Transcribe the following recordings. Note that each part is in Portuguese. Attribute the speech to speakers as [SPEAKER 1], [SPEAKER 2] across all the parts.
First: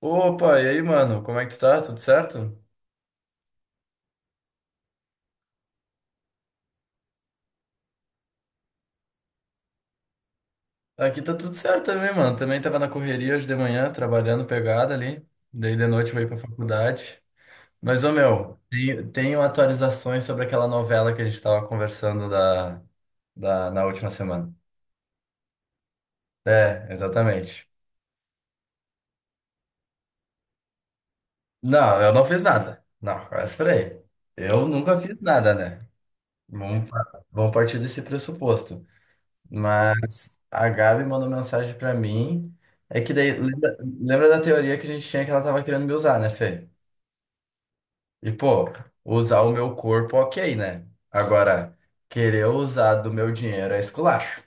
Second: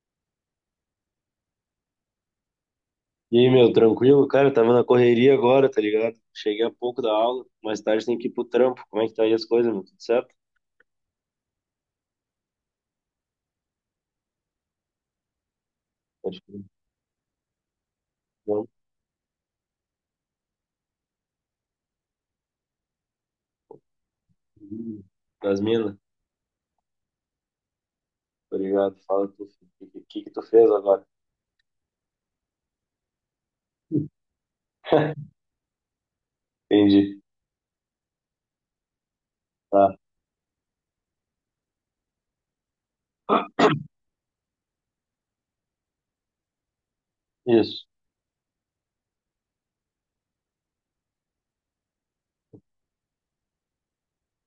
[SPEAKER 1] Opa, e aí, mano? Como é que tu tá? Tudo certo?
[SPEAKER 2] E aí, meu, tranquilo? Cara, eu tava na correria agora, tá ligado? Cheguei há pouco da aula, mais tarde tem que ir pro trampo. Como é que tá aí as coisas, meu? Tudo certo?
[SPEAKER 1] Aqui tá tudo certo também, mano. Também tava na correria hoje de manhã, trabalhando pegada ali. Daí de noite eu vou ir pra
[SPEAKER 2] Pode ir.
[SPEAKER 1] faculdade. Mas, ô meu,
[SPEAKER 2] Bom,
[SPEAKER 1] tenho atualizações sobre aquela novela que a gente tava conversando da, na última semana.
[SPEAKER 2] das minas?
[SPEAKER 1] É, exatamente.
[SPEAKER 2] Obrigado. Fala tu, que tu fez agora?
[SPEAKER 1] Não, eu não fiz nada. Não, espera aí. Eu nunca fiz nada, né? Vamos,
[SPEAKER 2] Entendi.
[SPEAKER 1] pa- vamos partir desse pressuposto.
[SPEAKER 2] Tá,
[SPEAKER 1] Mas a Gabi mandou mensagem pra mim. É que daí, lembra da teoria que a gente tinha que ela tava querendo me usar, né, Fê?
[SPEAKER 2] isso.
[SPEAKER 1] E, pô, usar o meu corpo, ok, né? Agora, querer usar do meu dinheiro é esculacho.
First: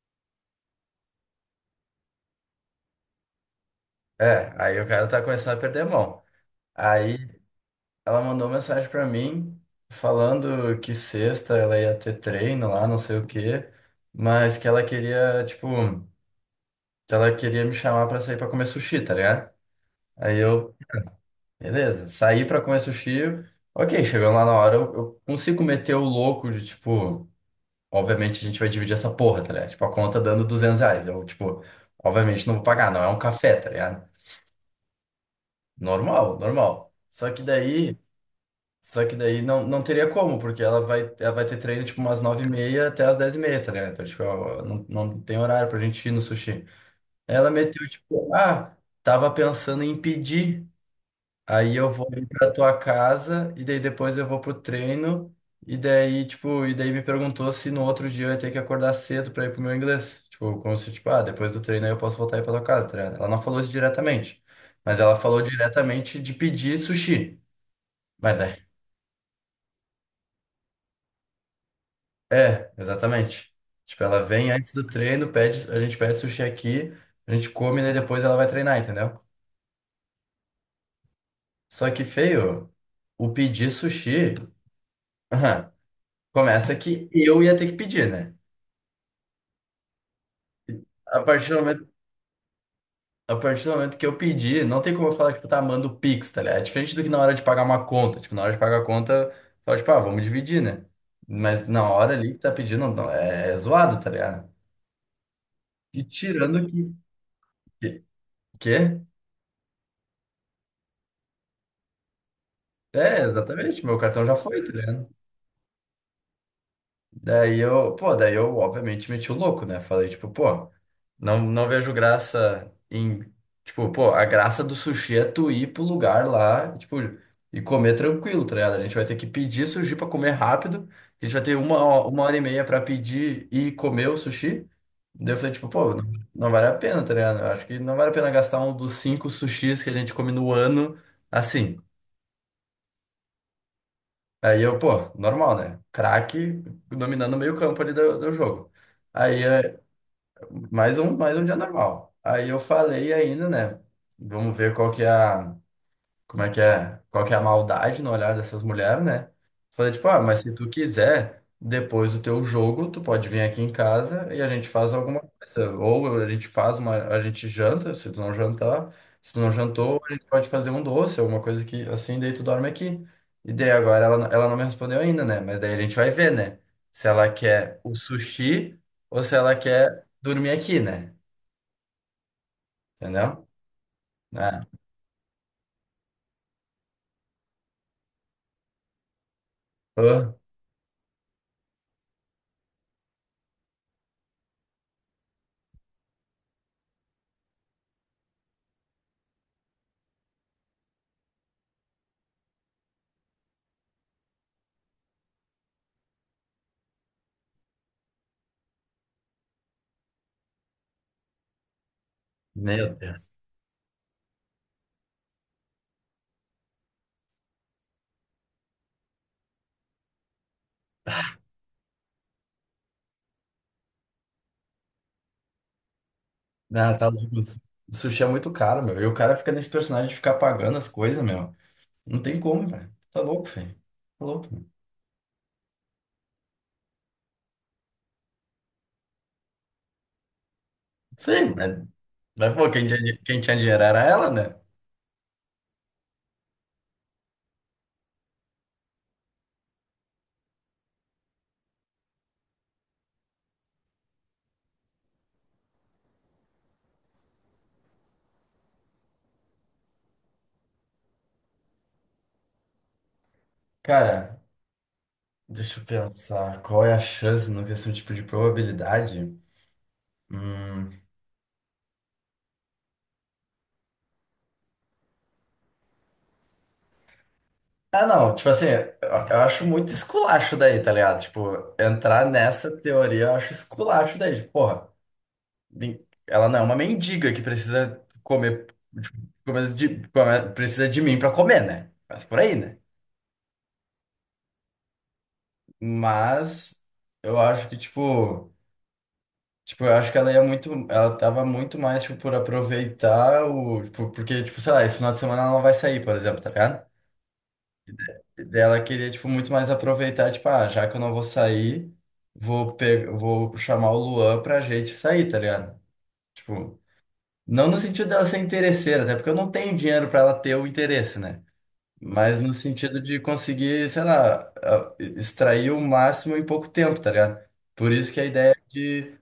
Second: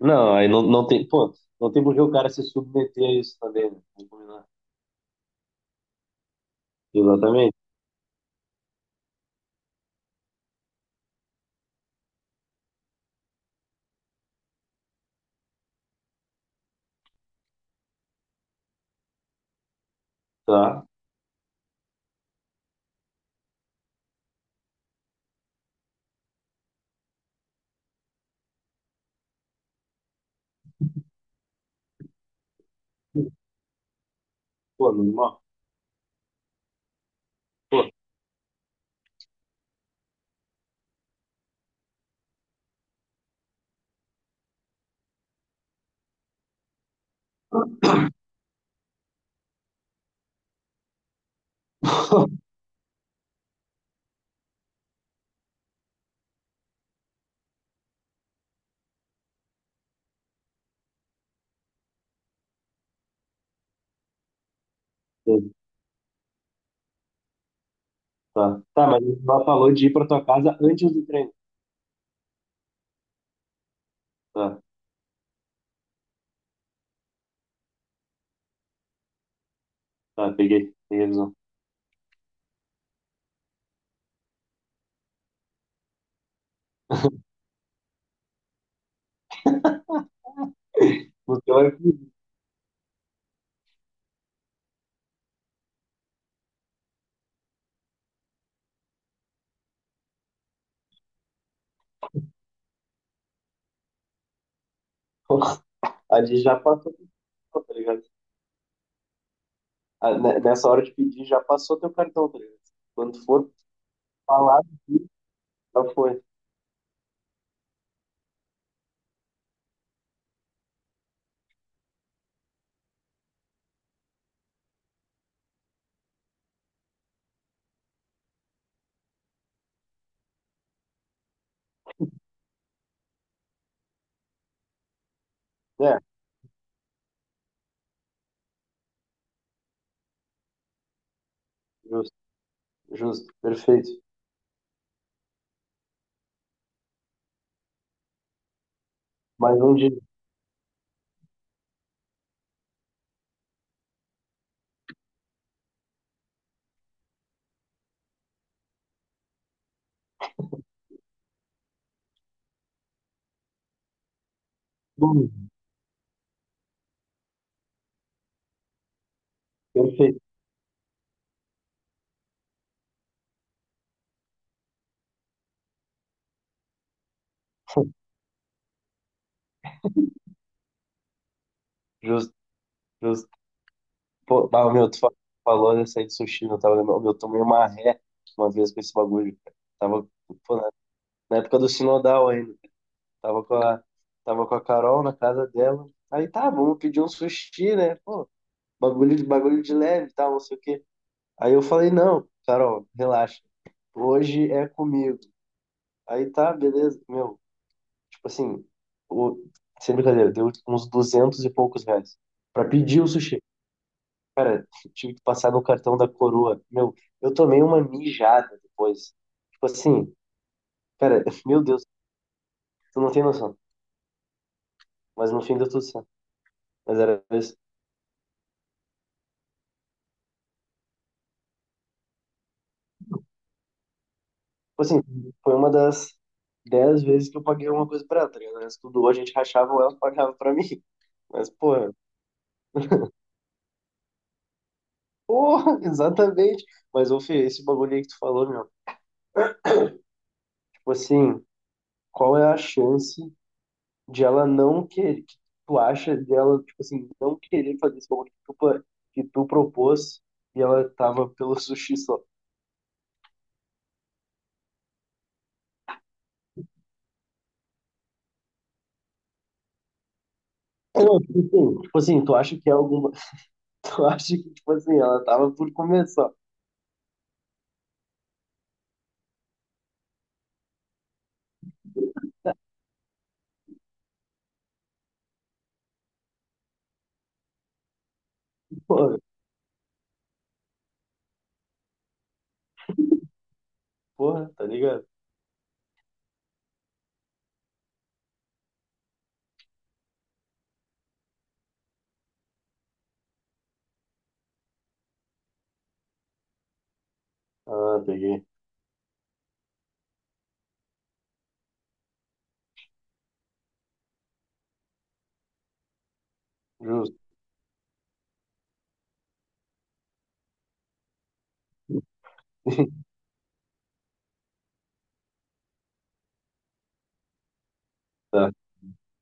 [SPEAKER 2] Não, aí não, pô, não tem por que o cara se submeter a isso também, né? Vamos combinar.
[SPEAKER 1] É, aí o cara tá começando a perder a mão. Aí
[SPEAKER 2] Exatamente.
[SPEAKER 1] ela mandou mensagem pra mim falando que sexta ela ia ter treino lá, não sei o quê, mas que ela queria, tipo, que ela queria me chamar pra sair pra comer sushi, tá ligado? Aí eu
[SPEAKER 2] Tá.
[SPEAKER 1] Beleza, saí pra comer sushi. Ok, chegando lá na hora, eu consigo meter o louco de, tipo, obviamente a gente vai dividir essa porra, tá ligado? Tipo, a conta dando R$ 200. Eu, tipo, obviamente não vou pagar, não é um café, tá ligado?
[SPEAKER 2] Pô, normal.
[SPEAKER 1] Normal, normal. Só que
[SPEAKER 2] Pô,
[SPEAKER 1] daí, só que daí não, não teria como, porque ela vai ter treino, tipo, umas 9h30 até as 10h30, tá ligado? Então, tipo, não tem horário pra gente ir no sushi. Ela meteu, tipo, ah, tava pensando em pedir. Aí eu vou ir pra tua casa e daí depois eu vou pro treino e daí me perguntou se no outro dia eu ia ter que acordar cedo pra ir pro meu inglês. Tipo, como se, tipo, ah, depois do treino aí eu posso voltar aí pra tua casa, tá ligado? Ela não falou isso diretamente, mas ela falou
[SPEAKER 2] entendi.
[SPEAKER 1] diretamente de pedir sushi. Mas daí,
[SPEAKER 2] Tá. Tá, mas ela falou de ir pra tua casa antes do treino.
[SPEAKER 1] é, exatamente. Tipo, ela vem
[SPEAKER 2] Tá,
[SPEAKER 1] antes do treino, pede, a gente pede sushi aqui, a gente come, né, depois ela vai treinar, entendeu?
[SPEAKER 2] tá, peguei. Peguei a visão.
[SPEAKER 1] Só que, feio, o pedir sushi, aham, começa que eu ia ter que pedir, né? A
[SPEAKER 2] No
[SPEAKER 1] partir do
[SPEAKER 2] teórico.
[SPEAKER 1] momento, a partir do momento que eu pedi, não tem como eu falar, tipo, tá, manda o Pix, tá ligado? É diferente do que na hora de pagar uma conta. Tipo, na hora de pagar a conta, fala, tipo, ah, vamos dividir, né? Mas na hora ali que tá pedindo, não, é zoado, tá ligado? E
[SPEAKER 2] Ali já
[SPEAKER 1] tirando
[SPEAKER 2] passou,
[SPEAKER 1] que...
[SPEAKER 2] teu cartão, tá
[SPEAKER 1] Que?
[SPEAKER 2] ligado?
[SPEAKER 1] que-
[SPEAKER 2] Ah, nessa hora de pedir, já passou teu cartão, tá ligado? Quando
[SPEAKER 1] É,
[SPEAKER 2] for
[SPEAKER 1] exatamente, meu cartão já
[SPEAKER 2] falar,
[SPEAKER 1] foi, tá ligado?
[SPEAKER 2] já foi.
[SPEAKER 1] Daí eu, pô, daí eu obviamente meti o louco, né? Falei, tipo, pô, não, não vejo graça em. Tipo, pô, a graça do sushi é tu ir pro lugar lá, tipo, e comer tranquilo, tá ligado? A gente vai ter que pedir sushi pra comer rápido, a gente vai ter uma hora e meia pra pedir e comer o sushi. Daí eu falei, tipo, pô,
[SPEAKER 2] É,
[SPEAKER 1] não, não vale a pena, tá ligado? Eu acho que não vale a pena gastar um dos cinco sushis que a gente come no ano assim.
[SPEAKER 2] justo, justo, perfeito.
[SPEAKER 1] Aí eu, pô, normal, né? Craque dominando o meio-campo ali do jogo. Aí
[SPEAKER 2] Mais um
[SPEAKER 1] é
[SPEAKER 2] dia.
[SPEAKER 1] mais um dia normal. Aí eu falei ainda, né? Vamos ver qual que é a, como é que é, qual que é a maldade no olhar dessas mulheres, né? Falei, tipo, ah, mas se tu quiser, depois do teu jogo, tu pode vir aqui em casa e a gente faz alguma
[SPEAKER 2] Hum.
[SPEAKER 1] coisa. Ou a gente faz uma, a gente janta, se tu não jantar, se tu não jantou, a
[SPEAKER 2] Perfeito,
[SPEAKER 1] gente pode fazer um doce, alguma coisa que assim, daí tu dorme aqui. E daí agora ela não me respondeu ainda, né? Mas daí a gente vai ver, né? Se ela quer o sushi ou se ela quer dormir aqui, né?
[SPEAKER 2] justo, justo.
[SPEAKER 1] Entendeu? É.
[SPEAKER 2] Pô,
[SPEAKER 1] Ah,
[SPEAKER 2] bah, meu, tu falou dessa aí de sushi, não tava lembrando. Meu, eu tomei uma ré uma vez com esse bagulho. Cara. Tava, pô, na época do Sinodal ainda. Tava com a, tava com a Carol na casa dela. Aí tá, vamos pedir um sushi, né? Pô, bagulho de leve, e tal, não sei o quê. Aí eu falei, não, Carol, relaxa. Hoje é comigo. Aí tá, beleza. Meu, tipo assim, o... sem brincadeira, deu uns 200 e poucos reais. Pra
[SPEAKER 1] meu
[SPEAKER 2] pedir o
[SPEAKER 1] Deus.
[SPEAKER 2] sushi, tive que passar no cartão da coroa. Meu, eu tomei uma mijada depois. Tipo assim, cara, meu Deus, tu não tem noção. Mas no fim deu tudo certo.
[SPEAKER 1] Ah,
[SPEAKER 2] Mas
[SPEAKER 1] tá
[SPEAKER 2] era
[SPEAKER 1] louco.
[SPEAKER 2] isso.
[SPEAKER 1] Sushi é muito caro, meu. E o cara fica nesse personagem de ficar pagando as coisas, meu. Não tem como, velho. Tá louco, velho. Tá louco, meu.
[SPEAKER 2] Tipo assim, foi uma das 10 vezes que eu paguei alguma coisa pra ela, tá ligado? O resto tudo ou a gente rachava ou ela pagava pra mim. Mas,
[SPEAKER 1] Sim,
[SPEAKER 2] pô,
[SPEAKER 1] né? Mas, pô, quem tinha dinheiro era ela, né?
[SPEAKER 2] porra, exatamente. Mas, ô, Fê, esse bagulho aí que tu falou, meu, tipo assim, qual é a chance de ela não querer, que tu acha dela, tipo assim, não querer fazer esse bagulho que tu propôs e ela tava pelo sushi só?
[SPEAKER 1] Cara, deixa eu pensar. Qual é a chance? Não no questão tipo de probabilidade? Hum.
[SPEAKER 2] Não, tipo assim, tu acha que é alguma, tu acha que, tipo assim, ela tava por começar só?
[SPEAKER 1] Ah, não. Tipo assim, eu acho muito esculacho daí, tá ligado? Tipo, entrar nessa teoria eu acho esculacho daí. Tipo, porra. nem- Ela não é uma mendiga que precisa comer, tipo,
[SPEAKER 2] Porra,
[SPEAKER 1] precisa de mim pra comer, né? Mas por aí, né?
[SPEAKER 2] porra, tá ligado?
[SPEAKER 1] Mas eu acho que, tipo, tipo, eu acho que ela tava muito mais, tipo, por aproveitar o, tipo, porque, tipo, sei lá, esse final de semana ela não vai sair, por exemplo, tá ligado?
[SPEAKER 2] Ah, peguei.
[SPEAKER 1] Daí ela queria, tipo, muito mais aproveitar, tipo, ah, já que eu não vou sair, vou pegar, vou chamar o Luan pra gente sair, tá ligado? Tipo,
[SPEAKER 2] Justo,
[SPEAKER 1] não no sentido dela ser interesseira, até porque eu não tenho dinheiro para ela ter o interesse, né? Mas no sentido de conseguir, sei lá, extrair o máximo em pouco tempo, tá ligado? Por isso que a
[SPEAKER 2] tá.
[SPEAKER 1] ideia de,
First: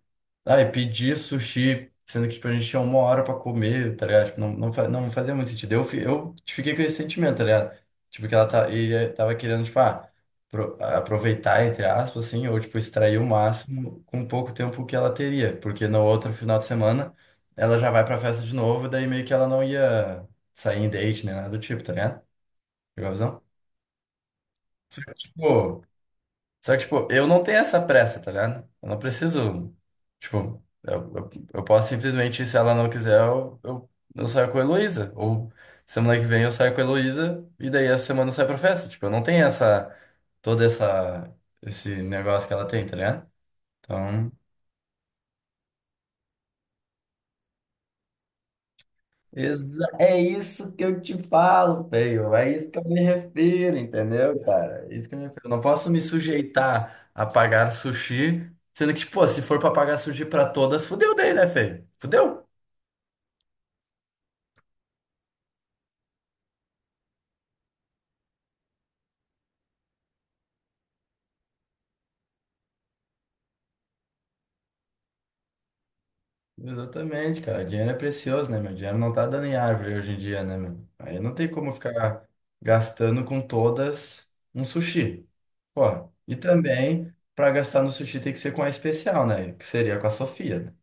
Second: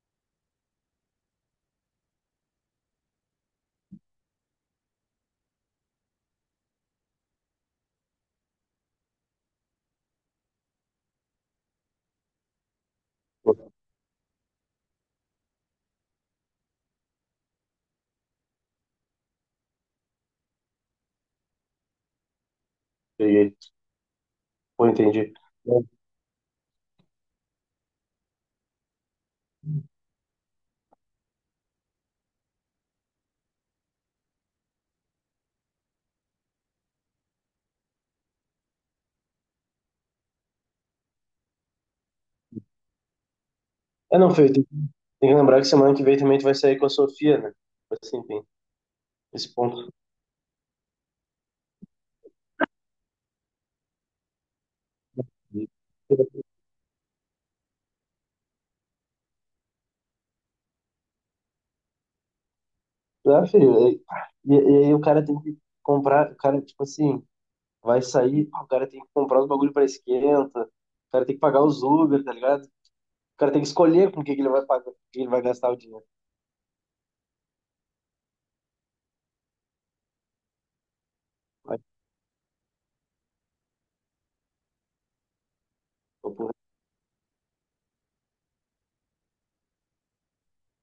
[SPEAKER 1] ah, e pedir sushi, sendo que, tipo, a gente tinha uma hora pra comer, tá ligado? Tipo, não, não, não fazia muito sentido. Eu, eu fiquei com esse sentimento, tá ligado? Tipo, que ele tava querendo, tipo, ah, aproveitar, entre aspas, assim, ou, tipo, extrair o máximo com pouco tempo que ela teria. Porque no outro final de semana, ela já vai pra festa de novo, daí meio que ela não ia sair em date, nem nada do tipo, tá ligado? Pegou a visão?
[SPEAKER 2] Peguei. Pô,
[SPEAKER 1] Só que,
[SPEAKER 2] entendi.
[SPEAKER 1] Tipo, só que, tipo, eu não tenho essa pressa, tá ligado? Eu não preciso. Tipo, eu posso simplesmente, se ela não quiser, eu saio com a Heloísa. Ou semana que vem eu saio com a Heloísa e daí essa semana eu saio pra festa. Tipo, eu não tenho essa. Toda essa. Esse negócio que ela tem, tá ligado?
[SPEAKER 2] É, não,
[SPEAKER 1] Então.
[SPEAKER 2] Fê, tem que lembrar que semana que vem também tu vai sair com a Sofia, né? Tipo assim, tem esse ponto.
[SPEAKER 1] É isso que eu te falo, feio. É isso que eu me refiro, entendeu, cara? É isso que eu me refiro. Não posso me sujeitar a pagar sushi, sendo que, pô, se for pra pagar sushi pra todas, fudeu daí, né, feio? Fudeu?
[SPEAKER 2] Ah, filho, e aí o cara tem que comprar, o cara, tipo assim, vai sair, pá, o cara tem que comprar os bagulho pra esquenta, o cara tem que pagar os Uber, tá ligado? O cara tem que escolher com o que que ele vai pagar, com o que ele vai gastar o dinheiro.
[SPEAKER 1] Exatamente, cara. Dinheiro é precioso, né, meu? Dinheiro não tá dando em árvore hoje em dia, né, meu? Aí não tem como
[SPEAKER 2] Aí,
[SPEAKER 1] ficar gastando com todas um sushi. Pô,
[SPEAKER 2] pô,
[SPEAKER 1] e
[SPEAKER 2] porra.
[SPEAKER 1] também, pra gastar no sushi tem que ser com a especial, né? Que seria com a Sofia, né?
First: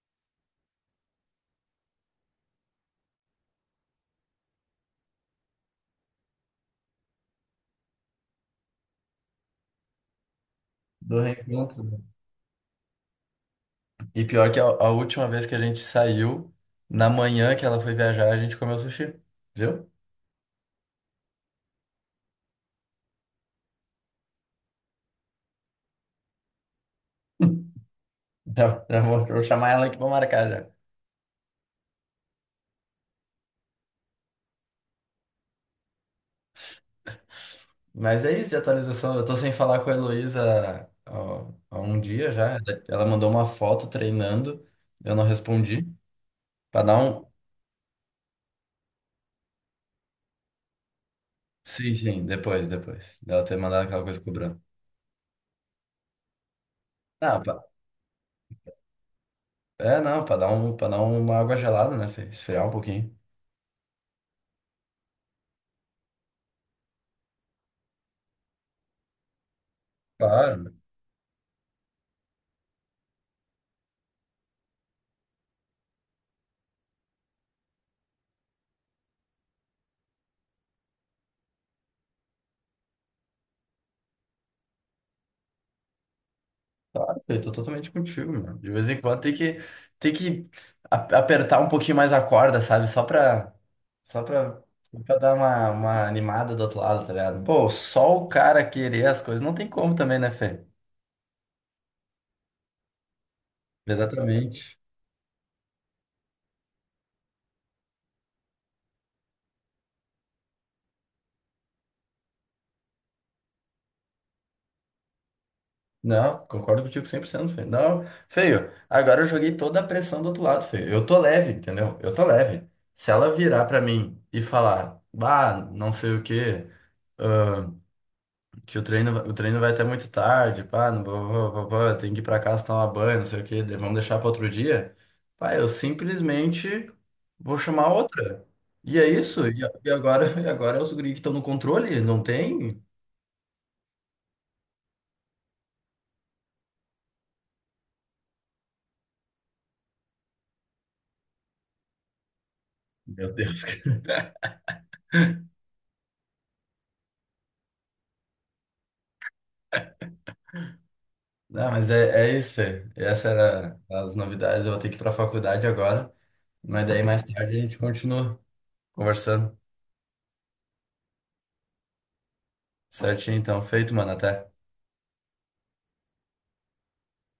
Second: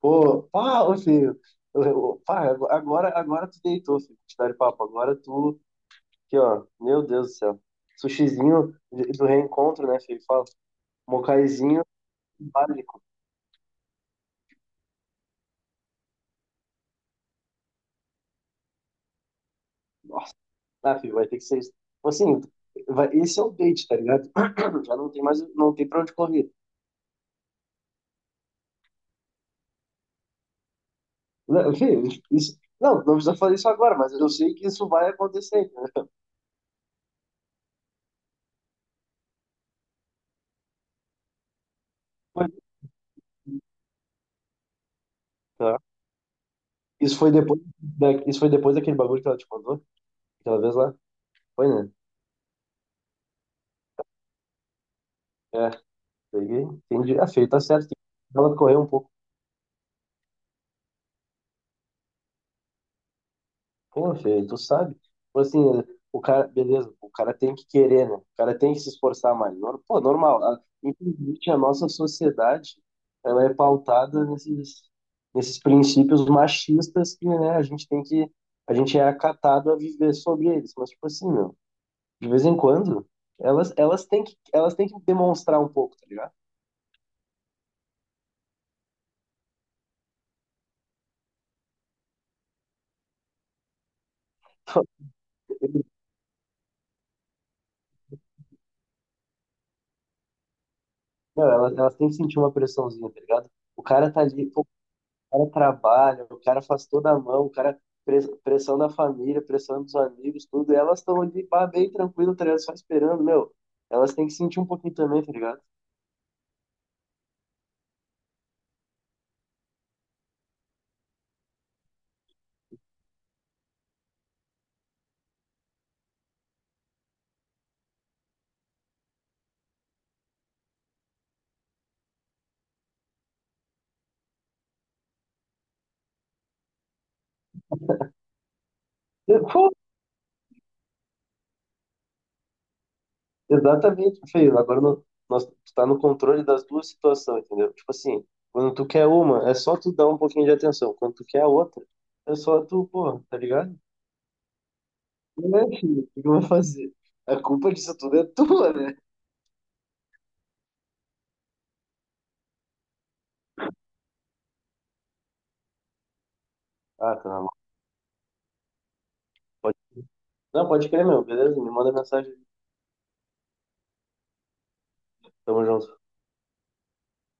[SPEAKER 2] Pô, pá, ô filho, pá, agora tu deitou, filho, te dar papo, agora tu, aqui, ó, meu Deus do céu. Sushizinho do reencontro, né, filho? Fala,
[SPEAKER 1] Do reencontro,
[SPEAKER 2] mocaizinho
[SPEAKER 1] né?
[SPEAKER 2] básico.
[SPEAKER 1] E pior que a última vez que a gente saiu, na manhã que ela foi viajar, a gente comeu sushi, viu?
[SPEAKER 2] Nossa, tá, filho, vai ter que ser isso. Assim, esse é o date, tá ligado? Já não tem mais, não tem pra onde correr.
[SPEAKER 1] Já, já vou, vou chamar ela aqui pra marcar já.
[SPEAKER 2] Não, filho, isso, não precisa fazer isso agora, mas eu sei que isso vai acontecer, entendeu?
[SPEAKER 1] Mas é isso de atualização. Eu tô sem falar com a Heloísa, ó, há um dia
[SPEAKER 2] Mas,
[SPEAKER 1] já. Ela mandou uma foto treinando, eu não
[SPEAKER 2] tá.
[SPEAKER 1] respondi. Pra dar
[SPEAKER 2] Isso
[SPEAKER 1] um.
[SPEAKER 2] foi depois da, isso foi depois daquele bagulho que ela te mandou, aquela vez lá? Foi, né?
[SPEAKER 1] Sim, sim, depois, depois. Dela ter mandado aquela coisa cobrando.
[SPEAKER 2] É, peguei, entendi. Ah,
[SPEAKER 1] Ah,
[SPEAKER 2] filho, tá
[SPEAKER 1] pra...
[SPEAKER 2] certo. Ela correu um pouco.
[SPEAKER 1] É, não, pra dar uma água gelada, né, Fê? Esfriar um pouquinho.
[SPEAKER 2] Pô, Fê, tu sabe. Tipo assim, o cara, beleza, o cara tem que querer, né? O cara tem que se esforçar mais. Pô, normal.
[SPEAKER 1] Claro.
[SPEAKER 2] Infelizmente, a nossa sociedade, ela é pautada nesses princípios machistas que, né, a gente é acatado a viver sobre eles. Mas, tipo assim, meu, de vez em quando, elas têm que demonstrar um pouco, tá ligado?
[SPEAKER 1] Claro, eu tô totalmente contigo, mano. De vez em quando tem que, tem que apertar um pouquinho mais a corda, sabe? Só pra, só pra, só pra dar uma animada do outro lado, tá ligado? Pô, só o cara querer as coisas não tem como também, né, Fê?
[SPEAKER 2] Não, elas têm que sentir uma pressãozinha, tá ligado? O cara tá ali, pô,
[SPEAKER 1] Exatamente.
[SPEAKER 2] cara trabalha, o cara faz toda a mão, o cara pressão da família, pressão dos amigos, tudo. E elas estão ali, pá, bem tranquilo, tá ligado? Só esperando, meu. Elas têm que sentir um pouquinho também, tá ligado?
[SPEAKER 1] Não, concordo contigo 100%, Fê. Não, feio, agora eu joguei toda a pressão do outro lado, feio. Eu tô leve, entendeu? Eu tô leve. Se ela virar pra mim e falar, bah, não sei o quê. Que o treino vai até muito tarde, pá, não, tem que ir pra casa tomar banho, não sei o quê, daí vamos deixar pra outro dia. Pá, eu simplesmente vou chamar outra. E é
[SPEAKER 2] E,
[SPEAKER 1] isso, e,
[SPEAKER 2] pô,
[SPEAKER 1] e agora, e agora é os guri que estão no controle, não tem?
[SPEAKER 2] exatamente, feio. Agora nós, tu tá no controle das duas situações, entendeu? Tipo assim, quando tu quer uma, é só tu dar um pouquinho de atenção. Quando tu quer a outra, é só tu, pô,
[SPEAKER 1] Meu
[SPEAKER 2] tá
[SPEAKER 1] Deus,
[SPEAKER 2] ligado?
[SPEAKER 1] cara.
[SPEAKER 2] Não é, filho, o que que eu vou fazer? A culpa disso tudo é tua, né?
[SPEAKER 1] Não, mas é, é isso, Fê. Essas eram as novidades, eu vou ter que ir pra faculdade agora, mas daí
[SPEAKER 2] Ah,
[SPEAKER 1] mais
[SPEAKER 2] tá na
[SPEAKER 1] tarde a
[SPEAKER 2] mão.
[SPEAKER 1] gente continua conversando.
[SPEAKER 2] Pode... Não, pode crer, meu, beleza? Me manda mensagem.
[SPEAKER 1] Certinho, então, feito, mano, até.
[SPEAKER 2] Tamo junto.